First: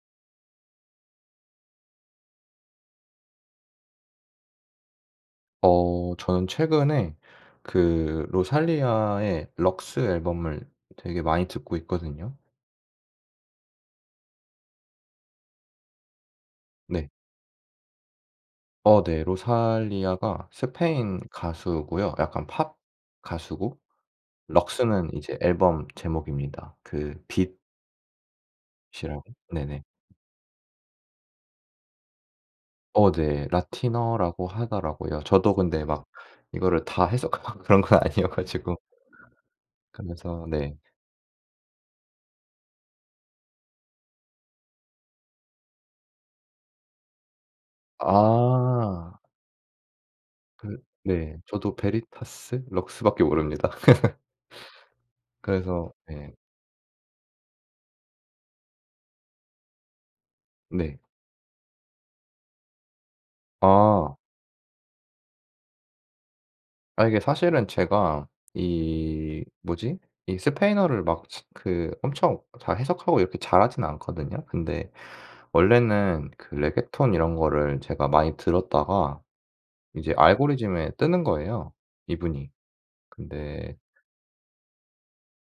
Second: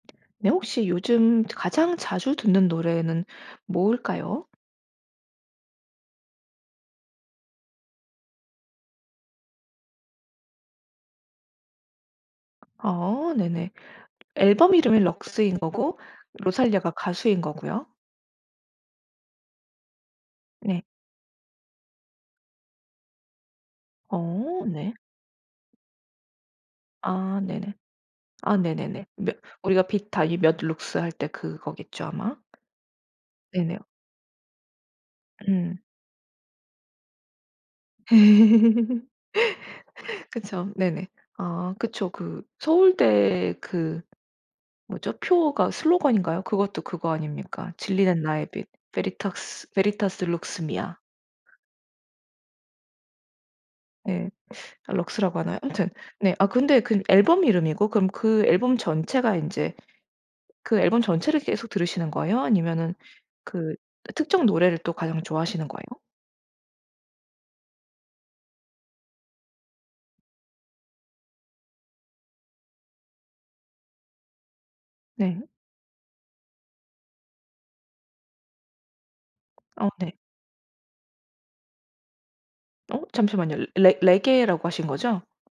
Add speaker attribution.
Speaker 1: 네. 혹시 요즘 가장 자주 듣는 노래는 뭘까요?
Speaker 2: 어. 저는 최근에 그 로살리아의 럭스 앨범을 되게 많이 듣고 있거든요.
Speaker 1: 아 네네. 앨범 이름이 럭스인 거고 로살리아가
Speaker 2: 네.
Speaker 1: 가수인 거고요?
Speaker 2: 어 네. 로살리아가
Speaker 1: 네.
Speaker 2: 스페인 가수고요. 약간 팝 가수고
Speaker 1: 어 네.
Speaker 2: 럭스는 이제 앨범 제목입니다. 그
Speaker 1: 아
Speaker 2: 빛
Speaker 1: 네네. 아 네네네.
Speaker 2: 이라고
Speaker 1: 몇 우리가
Speaker 2: 네네.
Speaker 1: 비타 이 몇 룩스 할 때 그거겠죠 아마?
Speaker 2: 어 네.
Speaker 1: 네네.
Speaker 2: 라틴어라고 하더라고요. 저도
Speaker 1: 음.
Speaker 2: 근데 막 이거를 다 해석하고 막 그런 건 아니어 가지고. 그래서
Speaker 1: 그쵸.
Speaker 2: 네.
Speaker 1: 네네. 아 그쵸. 그 서울대 그 뭐죠? 표어가 슬로건인가요? 그것도 그거 아닙니까? 진리는 나의 빛.
Speaker 2: 아.
Speaker 1: 베리탁스 베리타스 룩스
Speaker 2: 그
Speaker 1: 미아.
Speaker 2: 네. 저도 베리타스 럭스밖에 모릅니다.
Speaker 1: 예. 아 럭스라고 하나요? 아무튼
Speaker 2: 그래서 예.
Speaker 1: 네. 아 근데 그건 앨범 이름이고 그럼 그 앨범 전체가 인제 그
Speaker 2: 네.
Speaker 1: 앨범 전체를 계속 들으시는 거에요? 아니면은 그 어
Speaker 2: 아.
Speaker 1: 특정 노래를 또 가장 좋아하시는 거예요?
Speaker 2: 아 이게 사실은 제가 이 뭐지? 이 스페인어를 막 그 엄청 다 해석하고 이렇게 잘하진 않거든요. 근데
Speaker 1: 네.
Speaker 2: 원래는 그 레게톤 이런 거를 제가 많이 들었다가
Speaker 1: 아 네.
Speaker 2: 이제 알고리즘에 뜨는 거에요, 이분이.
Speaker 1: 어. 잠시만요.
Speaker 2: 근데
Speaker 1: 레 레게라고 하신 거죠?